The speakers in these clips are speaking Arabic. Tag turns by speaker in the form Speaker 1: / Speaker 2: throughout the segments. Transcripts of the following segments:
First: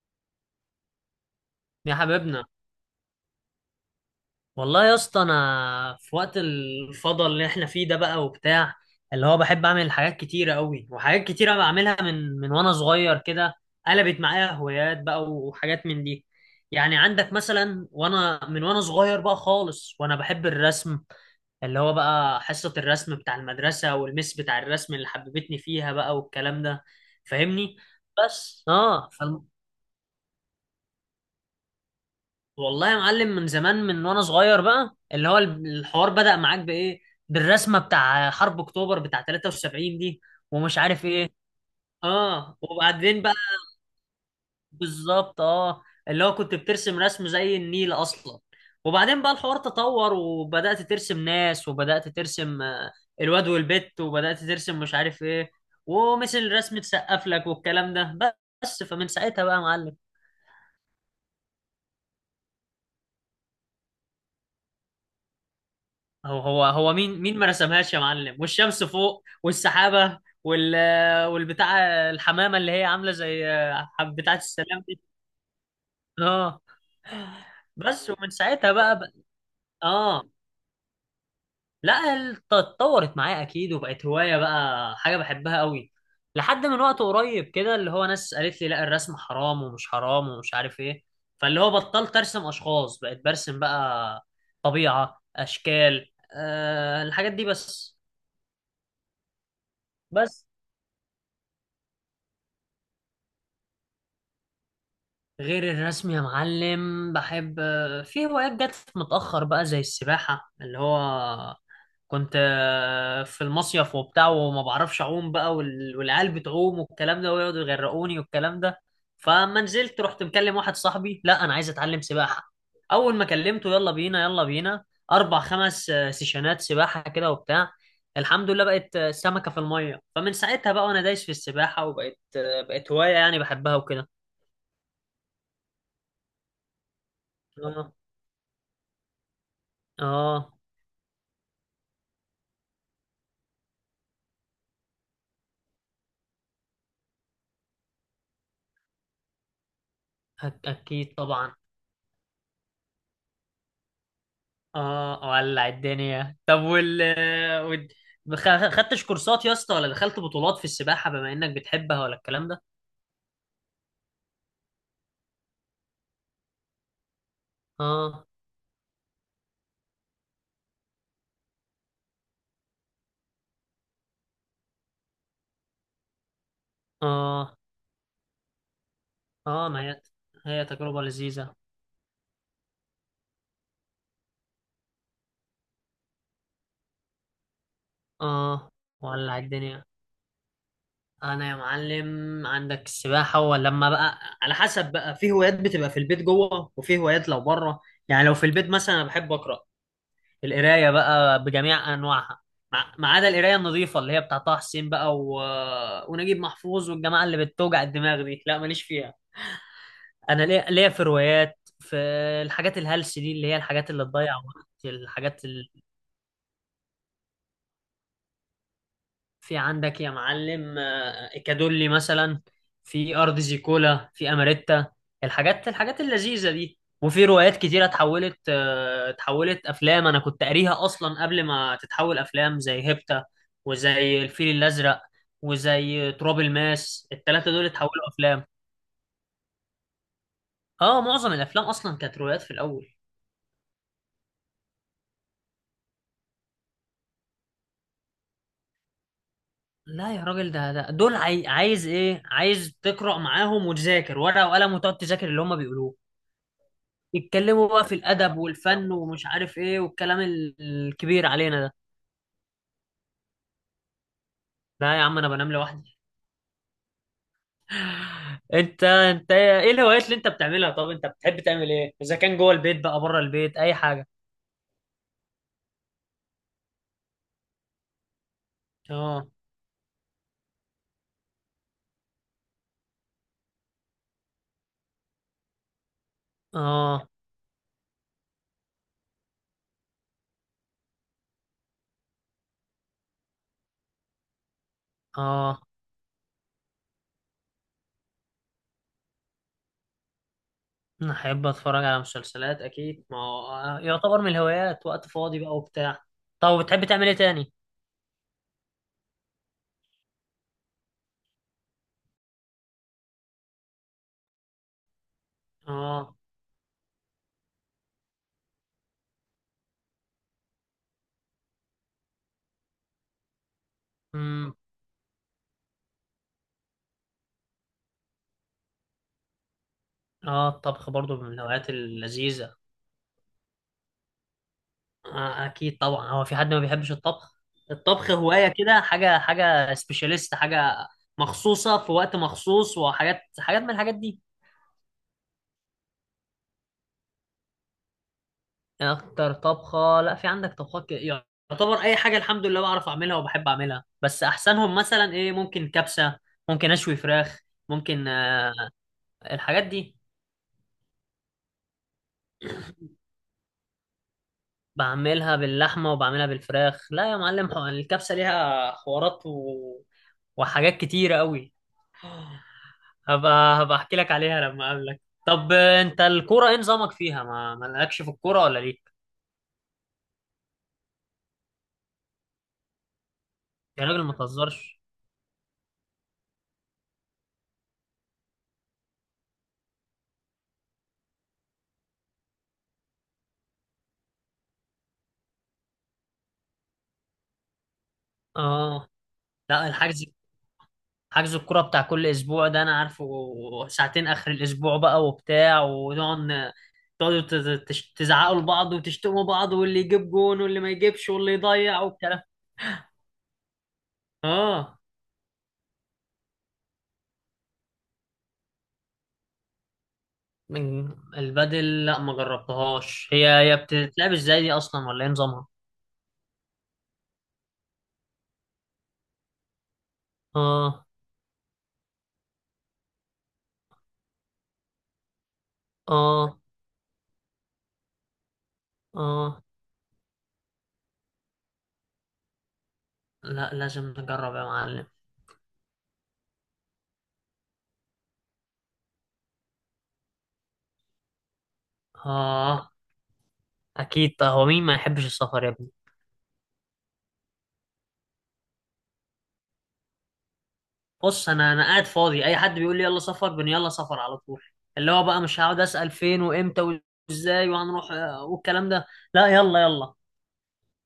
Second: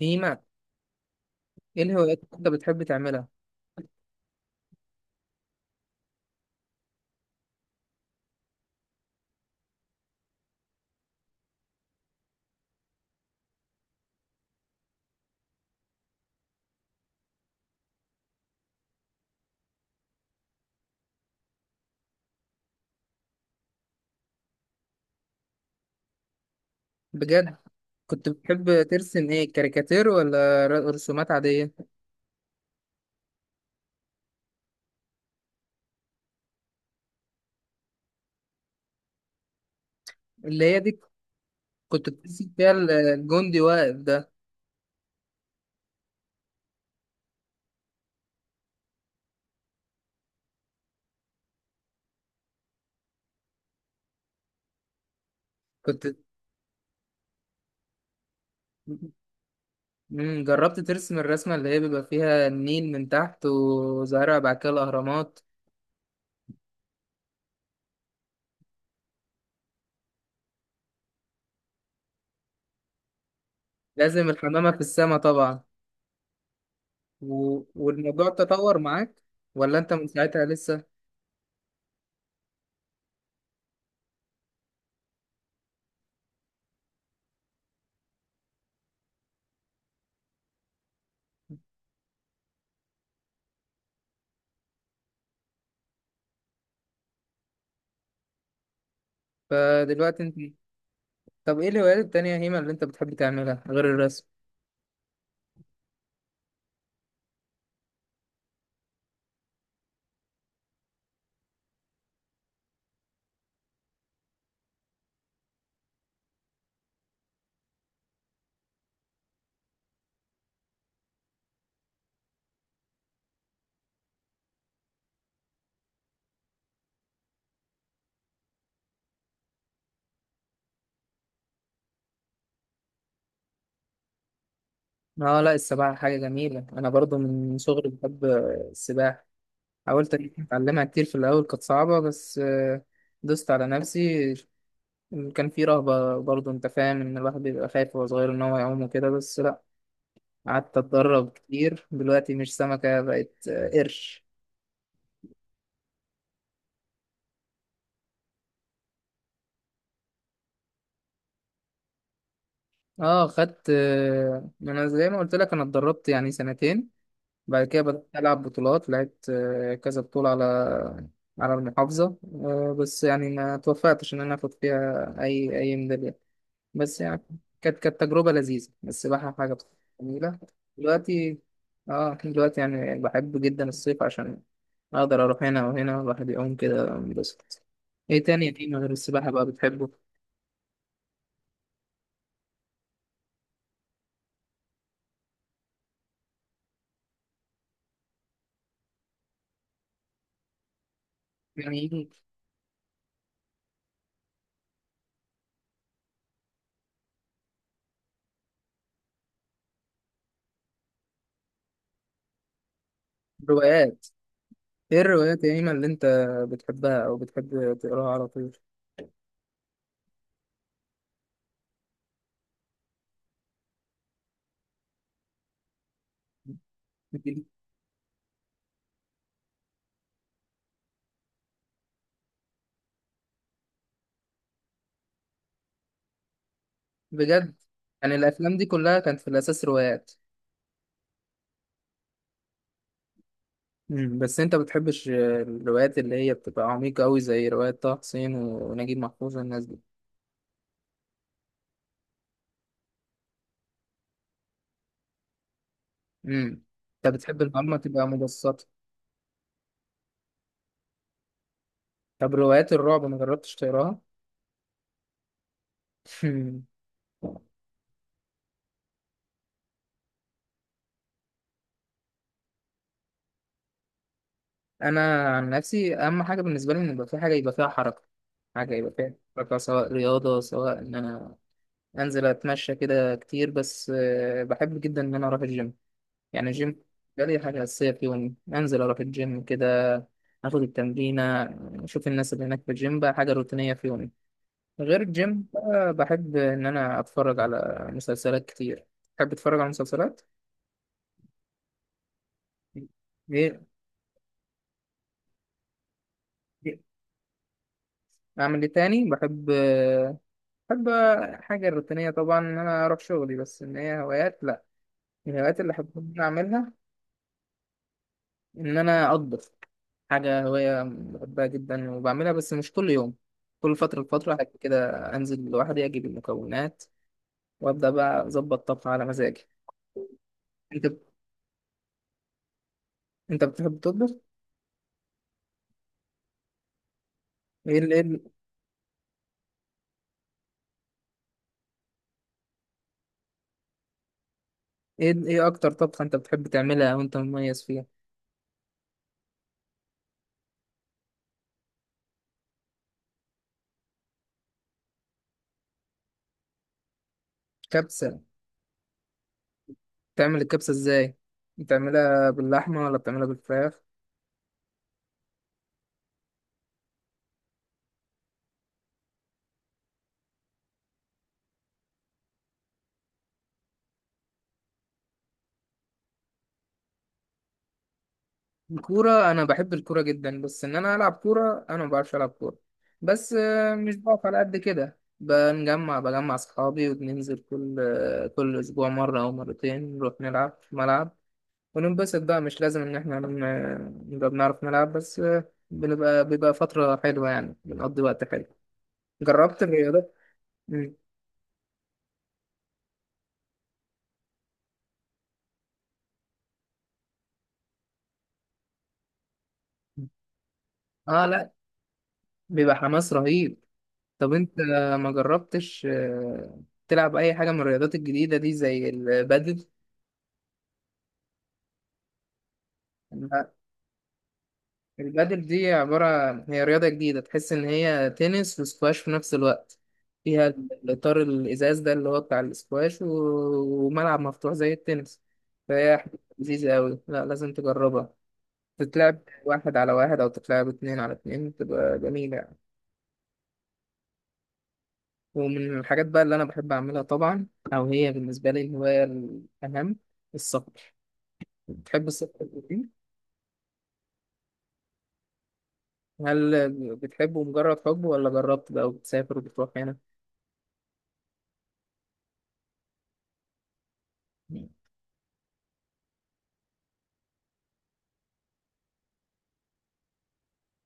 Speaker 1: نيمة، ايه
Speaker 2: يا
Speaker 1: الهوايات اللي
Speaker 2: حبيبنا.
Speaker 1: انت بتحب تعملها؟
Speaker 2: والله يا اسطى انا في وقت الفضل اللي احنا فيه ده بقى وبتاع، اللي هو بحب اعمل حاجات كتيره قوي، وحاجات كتيره بعملها من وانا صغير كده. قلبت معايا هوايات بقى وحاجات من دي. يعني عندك مثلا وانا من وانا صغير بقى خالص وانا بحب الرسم، اللي هو بقى حصه الرسم بتاع المدرسه والمس بتاع الرسم اللي حببتني فيها بقى والكلام ده.
Speaker 1: بجد.
Speaker 2: فاهمني؟
Speaker 1: كنت
Speaker 2: بس
Speaker 1: بتحب
Speaker 2: اه.
Speaker 1: ترسم ايه، كاريكاتير ولا رسومات عادية؟
Speaker 2: والله يا معلم من زمان من وانا صغير بقى اللي هو الحوار بدأ معاك بايه؟ بالرسمه بتاع حرب اكتوبر بتاع 73 دي،
Speaker 1: اللي
Speaker 2: ومش
Speaker 1: هي دي.
Speaker 2: عارف ايه.
Speaker 1: كنت بترسم
Speaker 2: اه
Speaker 1: فيها
Speaker 2: وبعدين بقى.
Speaker 1: الجندي واقف ده؟
Speaker 2: بالظبط اه. اللي هو كنت بترسم رسم زي النيل اصلا. وبعدين بقى الحوار تطور، وبدأت ترسم ناس، وبدأت ترسم الواد والبت، وبدأت ترسم مش عارف ايه.
Speaker 1: كنت.
Speaker 2: ومثل رسمة سقف لك والكلام ده. بس فمن ساعتها بقى يا معلم.
Speaker 1: جربت ترسم الرسمة اللي هي بيبقى فيها النيل من تحت، وزهرة بعد كده الأهرامات؟
Speaker 2: هو مين ما رسمهاش يا معلم، والشمس فوق والسحابة والبتاع، الحمامة اللي هي عاملة زي
Speaker 1: لازم
Speaker 2: بتاعة
Speaker 1: الحمامة في
Speaker 2: السلام دي.
Speaker 1: السماء طبعا.
Speaker 2: اه. بس
Speaker 1: والموضوع
Speaker 2: ومن ساعتها
Speaker 1: تطور
Speaker 2: بقى.
Speaker 1: معاك؟ ولا انت من
Speaker 2: اه
Speaker 1: ساعتها لسه؟
Speaker 2: لا، اتطورت معايا اكيد، وبقت هواية بقى، حاجة بحبها قوي لحد من وقت قريب كده. اللي هو ناس قالت لي لا الرسم حرام ومش حرام ومش عارف ايه. فاللي هو بطلت ارسم اشخاص، بقيت برسم بقى طبيعة اشكال الحاجات دي بس.
Speaker 1: فدلوقتي انت،
Speaker 2: بس.
Speaker 1: طب ايه الهوايات التانية يا هيما اللي انت بتحب تعملها غير الرسم؟
Speaker 2: غير الرسم يا معلم بحب. في هوايات جت متأخر بقى زي السباحة، اللي هو كنت في المصيف وبتاع، وما بعرفش أعوم بقى، والعيال بتعوم والكلام ده ويقعدوا يغرقوني والكلام ده. فما نزلت رحت مكلم واحد صاحبي: لا أنا عايز أتعلم سباحة. أول ما كلمته: يلا بينا، يلا بينا. أربع خمس سيشنات سباحة كده وبتاع. الحمد لله بقت سمكة في المية. فمن ساعتها بقى وأنا دايس في السباحة، وبقت آه، بقت هواية يعني بحبها
Speaker 1: اه، لا السباحة حاجة جميلة، أنا برضو من صغري
Speaker 2: وكده.
Speaker 1: بحب السباحة. حاولت
Speaker 2: اه
Speaker 1: أتعلمها كتير، في الأول كانت صعبة بس. دوست على نفسي. كان في رهبة برضو، أنت فاهم إن الواحد بيبقى خايف وهو صغير إن هو يعوم وكده، بس لا. قعدت
Speaker 2: اكيد
Speaker 1: أتدرب
Speaker 2: طبعا.
Speaker 1: كتير، دلوقتي مش سمكة، بقت قرش.
Speaker 2: اه ولع الدنيا. طب وال- خدتش كورسات يا اسطى، ولا دخلت بطولات في السباحة بما انك بتحبها، ولا الكلام ده؟
Speaker 1: اه، خدت. أنا زي ما قلت لك أنا اتدربت يعني سنتين. بعد كده بدأت
Speaker 2: اه.
Speaker 1: ألعب بطولات، لعبت كذا بطولة على المحافظة. بس يعني ما توفقتش إن أنا آخد فيها أي ميدالية، بس يعني
Speaker 2: اه.
Speaker 1: كانت تجربة لذيذة، السباحة حاجة
Speaker 2: اه ما هي
Speaker 1: جميلة.
Speaker 2: هي تجربة
Speaker 1: دلوقتي،
Speaker 2: لذيذة.
Speaker 1: اه دلوقتي يعني بحب جدا الصيف عشان أقدر أروح هنا وهنا الواحد يعوم كده بس. إيه تاني يا
Speaker 2: اه
Speaker 1: إيمان غير السباحة
Speaker 2: ولع
Speaker 1: بقى
Speaker 2: الدنيا.
Speaker 1: بتحبه؟
Speaker 2: انا يا معلم عندك السباحة، ولما بقى على حسب بقى، في هوايات بتبقى في البيت جوه، وفي هوايات لو بره. يعني لو في البيت مثلا انا بحب اقرا. القرايه بقى بجميع
Speaker 1: يعني
Speaker 2: انواعها، ما عدا القرايه النظيفه اللي هي بتاع طه حسين بقى، و ونجيب محفوظ والجماعه اللي بتوجع الدماغ دي، لا ماليش فيها. انا ليا في روايات، في الحاجات الهلس دي اللي هي الحاجات اللي
Speaker 1: روايات.
Speaker 2: تضيع وقت
Speaker 1: إيه
Speaker 2: الحاجات.
Speaker 1: الروايات يا إيمان اللي أنت بتحبها أو بتحب تقراها على طول؟
Speaker 2: في عندك يا معلم إيكادولي مثلا، في أرض زيكولا، في أماريتا، الحاجات اللذيذة دي. وفي روايات كتيرة اتحولت اتحولت أفلام، أنا كنت قاريها أصلا قبل ما تتحول أفلام، زي هيبتا وزي الفيل الأزرق وزي تراب الماس. التلاتة
Speaker 1: بجد؟
Speaker 2: دول اتحولوا
Speaker 1: يعني
Speaker 2: أفلام.
Speaker 1: الافلام دي كلها كانت في الاساس روايات؟
Speaker 2: اه معظم الأفلام أصلا كانت روايات في الأول.
Speaker 1: مم. بس انت بتحبش الروايات اللي هي بتبقى عميقة قوي زي رواية طه حسين ونجيب محفوظ والناس دي؟
Speaker 2: لا يا راجل، ده دول عايز ايه، عايز تقرأ معاهم وتذاكر ورقة وقلم وتقعد تذاكر اللي هما بيقولوه،
Speaker 1: امم انت بتحب
Speaker 2: يتكلموا
Speaker 1: المعلومة
Speaker 2: بقى في
Speaker 1: تبقى
Speaker 2: الادب
Speaker 1: مبسطة؟
Speaker 2: والفن ومش عارف ايه والكلام الكبير علينا ده.
Speaker 1: طب روايات الرعب ما جربتش تقراها؟
Speaker 2: لا يا عم انا بنام لوحدي. انت ايه الهوايات اللي انت بتعملها؟ طب انت بتحب تعمل ايه، اذا كان جوه البيت بقى بره البيت، اي حاجه؟
Speaker 1: انا عن نفسي، اهم حاجة بالنسبة لي ان يبقى في حاجة يبقى فيها حركة. حاجة يبقى فيها
Speaker 2: اه.
Speaker 1: حركة، سواء رياضة، سواء ان انا انزل اتمشى كده كتير، بس بحب جدا ان انا اروح الجيم. يعني الجيم
Speaker 2: اه.
Speaker 1: ده لي حاجة أساسية في يومي، أنزل أروح الجيم كده، آخد التمرينة، أشوف الناس اللي هناك في الجيم، بقى حاجة روتينية في يومي. غير الجيم
Speaker 2: اه
Speaker 1: بقى بحب إن أنا أتفرج على مسلسلات كتير، بحب أتفرج على مسلسلات.
Speaker 2: انا احب اتفرج على مسلسلات اكيد، ما هو
Speaker 1: إيه
Speaker 2: يعتبر من الهوايات وقت فاضي بقى وبتاع. طب
Speaker 1: إيه؟
Speaker 2: بتحب تعمل ايه تاني؟
Speaker 1: أعمل إيه تاني؟ بحب حاجة روتينية طبعا إن أنا أروح شغلي، بس إن هي هوايات، لأ. من الهوايات اللي أحب إن
Speaker 2: اه.
Speaker 1: أنا أعملها إن أنا أطبخ. حاجة هواية بحبها جدا وبعملها، بس مش كل يوم، كل فترة لفترة حاجة
Speaker 2: امم.
Speaker 1: كده. أنزل لوحدي أجيب المكونات وأبدأ بقى أظبط طبخ على مزاجي.
Speaker 2: اه
Speaker 1: أنت
Speaker 2: الطبخ برضو من الهوايات اللذيذه.
Speaker 1: أنت بتحب تطبخ؟
Speaker 2: اكيد طبعا، هو في حد ما بيحبش الطبخ؟
Speaker 1: إيه ال... إيه
Speaker 2: الطبخ
Speaker 1: ال...
Speaker 2: هواية كده، حاجة سبيشاليست، حاجة مخصوصة في وقت مخصوص، حاجات من الحاجات دي.
Speaker 1: إيه أكتر طبخة أنت بتحب تعملها وأنت مميز فيها؟
Speaker 2: اكتر طبخة، لا، في عندك طبخات يعتبر اي حاجة الحمد لله بعرف اعملها وبحب اعملها. بس احسنهم مثلا ايه، ممكن كبسة، ممكن اشوي فراخ، ممكن
Speaker 1: كبسة؟
Speaker 2: الحاجات دي.
Speaker 1: تعمل الكبسة إزاي؟ بتعملها باللحمة ولا بتعملها بالفراخ؟
Speaker 2: بعملها باللحمة وبعملها بالفراخ. لا يا معلم الكبسة ليها حوارات و وحاجات كتيرة قوي. هبقى احكي لك عليها لما اقابلك. طب انت الكوره ايه نظامك فيها، ما مالكش في الكوره ولا ليك؟
Speaker 1: الكورة، أنا بحب الكورة جدا بس إن أنا ألعب كورة، أنا ما بعرفش ألعب كورة، بس
Speaker 2: يا
Speaker 1: مش
Speaker 2: راجل ما
Speaker 1: بقف على قد
Speaker 2: تهزرش.
Speaker 1: كده، بجمع أصحابي وبننزل كل أسبوع مرة أو مرتين، نروح نلعب في ملعب وننبسط بقى. مش لازم إن إحنا نبقى بنعرف نلعب، بس بيبقى فترة حلوة يعني، بنقضي وقت حلو.
Speaker 2: اه
Speaker 1: جربت
Speaker 2: لا الحجز،
Speaker 1: الرياضات؟ مم.
Speaker 2: حجز الكوره بتاع كل اسبوع ده انا عارفه، ساعتين اخر الاسبوع بقى وبتاع. ونقعد تزعقوا لبعض وتشتموا بعض، واللي يجيب جون واللي ما يجيبش
Speaker 1: آه،
Speaker 2: واللي
Speaker 1: لأ.
Speaker 2: يضيع والكلام.
Speaker 1: بيبقى حماس رهيب. طب أنت
Speaker 2: اه
Speaker 1: ما جربتش تلعب أي حاجة من الرياضات الجديدة دي زي البادل؟
Speaker 2: من البدل، لا ما جربتهاش. هي بتتلعب ازاي دي اصلا، ولا ايه
Speaker 1: البادل
Speaker 2: نظامها؟
Speaker 1: دي عبارة، هي رياضة جديدة، تحس إن هي تنس وسكواش في نفس الوقت، فيها
Speaker 2: اه.
Speaker 1: الإطار الإزاز ده اللي هو بتاع السكواش وملعب مفتوح زي التنس. فهي حاجة
Speaker 2: اه.
Speaker 1: لذيذة أوي، لا لازم تجربها. تتلعب
Speaker 2: اه
Speaker 1: واحد على واحد أو تتلعب اتنين على اتنين، بتبقى جميلة يعني.
Speaker 2: لا لازم نجرب يا معلم.
Speaker 1: ومن الحاجات بقى اللي أنا بحب أعملها طبعا، أو هي بالنسبة لي الهواية الأهم، السفر. بتحب السفر؟
Speaker 2: اه اكيد طه، هو مين ما يحبش السفر يا ابني؟
Speaker 1: هل بتحبه مجرد حب ولا جربت بقى وبتسافر وبتروح هنا؟
Speaker 2: بص انا قاعد فاضي، اي حد بيقول لي يلا سفر يلا سفر على طول. اللي هو بقى مش هقعد اسال فين وامتى وازاي وهنروح والكلام ده. لا يلا يلا.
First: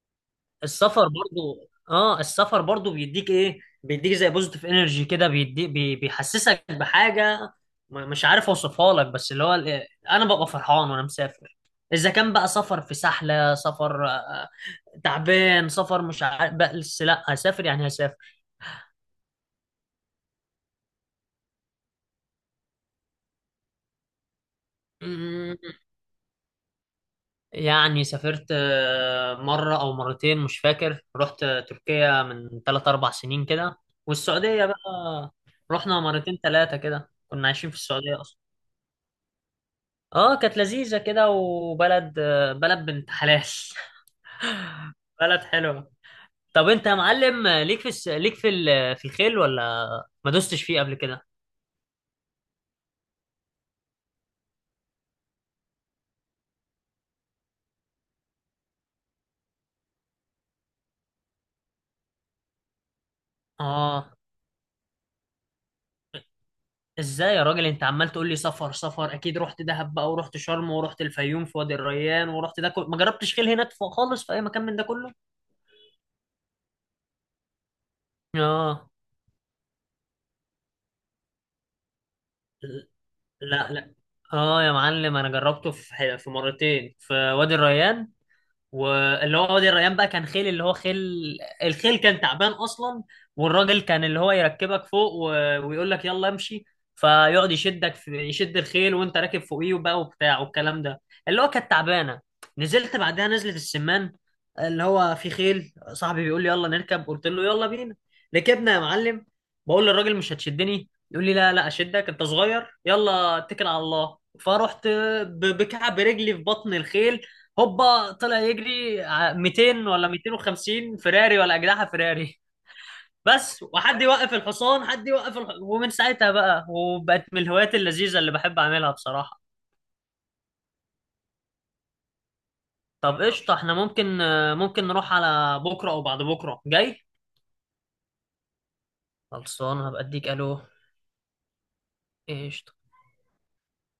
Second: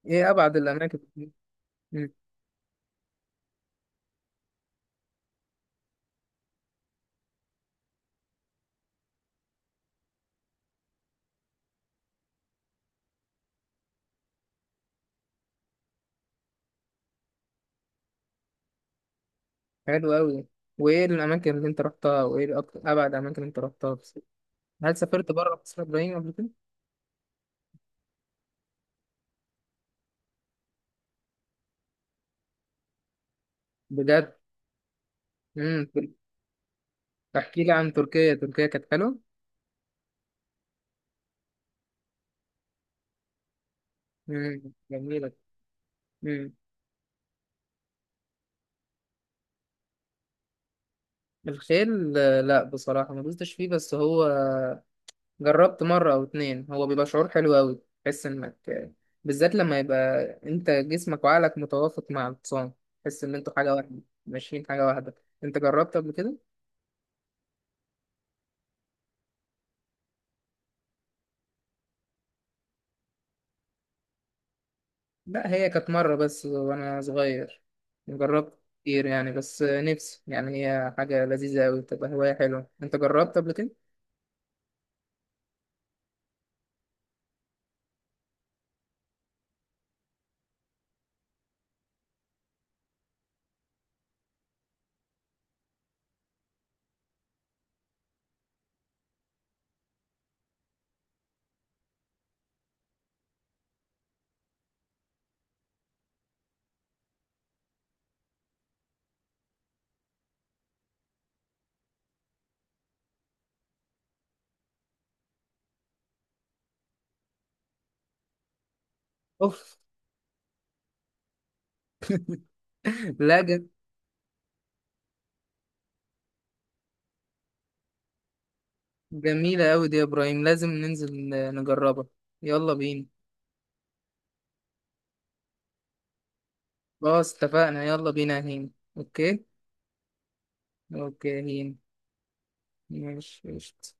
Speaker 1: ايه ابعد الاماكن؟
Speaker 2: السفر برضو،
Speaker 1: مم.
Speaker 2: اه السفر برضو بيديك ايه، بيديك زي بوزيتيف انرجي كده، بيديك بيحسسك بحاجه مش عارف اوصفها لك. بس اللي هو انا ببقى فرحان وانا مسافر، اذا كان بقى سفر في سحله، سفر تعبان، سفر مش عارف، بس لا هسافر يعني هسافر.
Speaker 1: حلو قوي. وايه الاماكن اللي انت رحتها، وايه اكتر ابعد اماكن اللي انت رحتها بس؟ هل سافرت
Speaker 2: مم،
Speaker 1: بره مصر يا ابراهيم قبل كده؟
Speaker 2: يعني سافرت مرة أو مرتين مش فاكر. رحت تركيا من 3 أو 4 سنين كده،
Speaker 1: بجد؟
Speaker 2: والسعودية بقى
Speaker 1: امم
Speaker 2: رحنا مرتين تلاتة كده، كنا
Speaker 1: احكي
Speaker 2: عايشين
Speaker 1: لي
Speaker 2: في
Speaker 1: عن
Speaker 2: السعودية
Speaker 1: تركيا،
Speaker 2: أصلا.
Speaker 1: تركيا كانت حلوه؟
Speaker 2: اه كانت لذيذة كده، وبلد بلد بنت حلال.
Speaker 1: جميله.
Speaker 2: بلد حلوة.
Speaker 1: امم.
Speaker 2: طب أنت يا معلم ليك في الس... ليك في ال... في الخيل، ولا ما دوستش فيه قبل كده؟
Speaker 1: الخيل، لا بصراحه ما دوستش فيه، بس هو جربت مره او اتنين، هو بيبقى شعور حلو قوي، تحس انك بالذات لما يبقى انت جسمك وعقلك متوافق مع الحصان، تحس ان انتوا حاجه واحده،
Speaker 2: اه
Speaker 1: ماشيين حاجه واحده. انت جربت قبل كده؟
Speaker 2: ازاي يا راجل انت عمال تقول لي سفر سفر؟ اكيد رحت دهب بقى، ورحت شرم، ورحت الفيوم في وادي الريان، ورحت ده كله. ما جربتش خيل هناك خالص في اي مكان من ده كله.
Speaker 1: لا هي كانت مرة بس وأنا صغير، جربت
Speaker 2: اه.
Speaker 1: كتير يعني، بس نفسي يعني، هي حاجة لذيذة أوي تبقى هواية حلوة. أنت جربت قبل كده؟
Speaker 2: لا لا. اه يا معلم انا جربته في مرتين في وادي الريان. واللي هو وادي الريان بقى كان خيل اللي هو خيل، الخيل كان تعبان اصلا، والراجل كان اللي هو يركبك فوق، و ويقول لك يلا امشي، فيقعد يشدك في يشد الخيل، وانت راكب فوقيه بقى وبتاع والكلام ده، اللي هو كانت تعبانه. نزلت بعدها نزلت السمان، اللي هو في خيل، صاحبي بيقول لي يلا نركب، قلت له يلا بينا. ركبنا يا معلم، بقول للراجل مش هتشدني، يقول لي لا لا اشدك انت صغير يلا اتكل على الله. فرحت بكعب رجلي في بطن الخيل، هوبا طلع يجري
Speaker 1: اوف.
Speaker 2: 200 ولا 250 فراري ولا اجنحه فراري.
Speaker 1: لا
Speaker 2: بس،
Speaker 1: ج-
Speaker 2: وحد يوقف الحصان، حد يوقف ومن ساعتها بقى، وبقت من الهوايات اللذيذه اللي بحب اعملها بصراحه.
Speaker 1: جميلة أوي دي يا إبراهيم، لازم ننزل نجربها. يلا بينا.
Speaker 2: طب قشطه، احنا ممكن نروح على بكره او بعد بكره جاي.
Speaker 1: خلاص اتفقنا، يلا بينا يا هين. أوكي.
Speaker 2: خلصان، هبقى اديك الو.
Speaker 1: أوكي يا هين.
Speaker 2: قشطه.
Speaker 1: ماشي قشطة.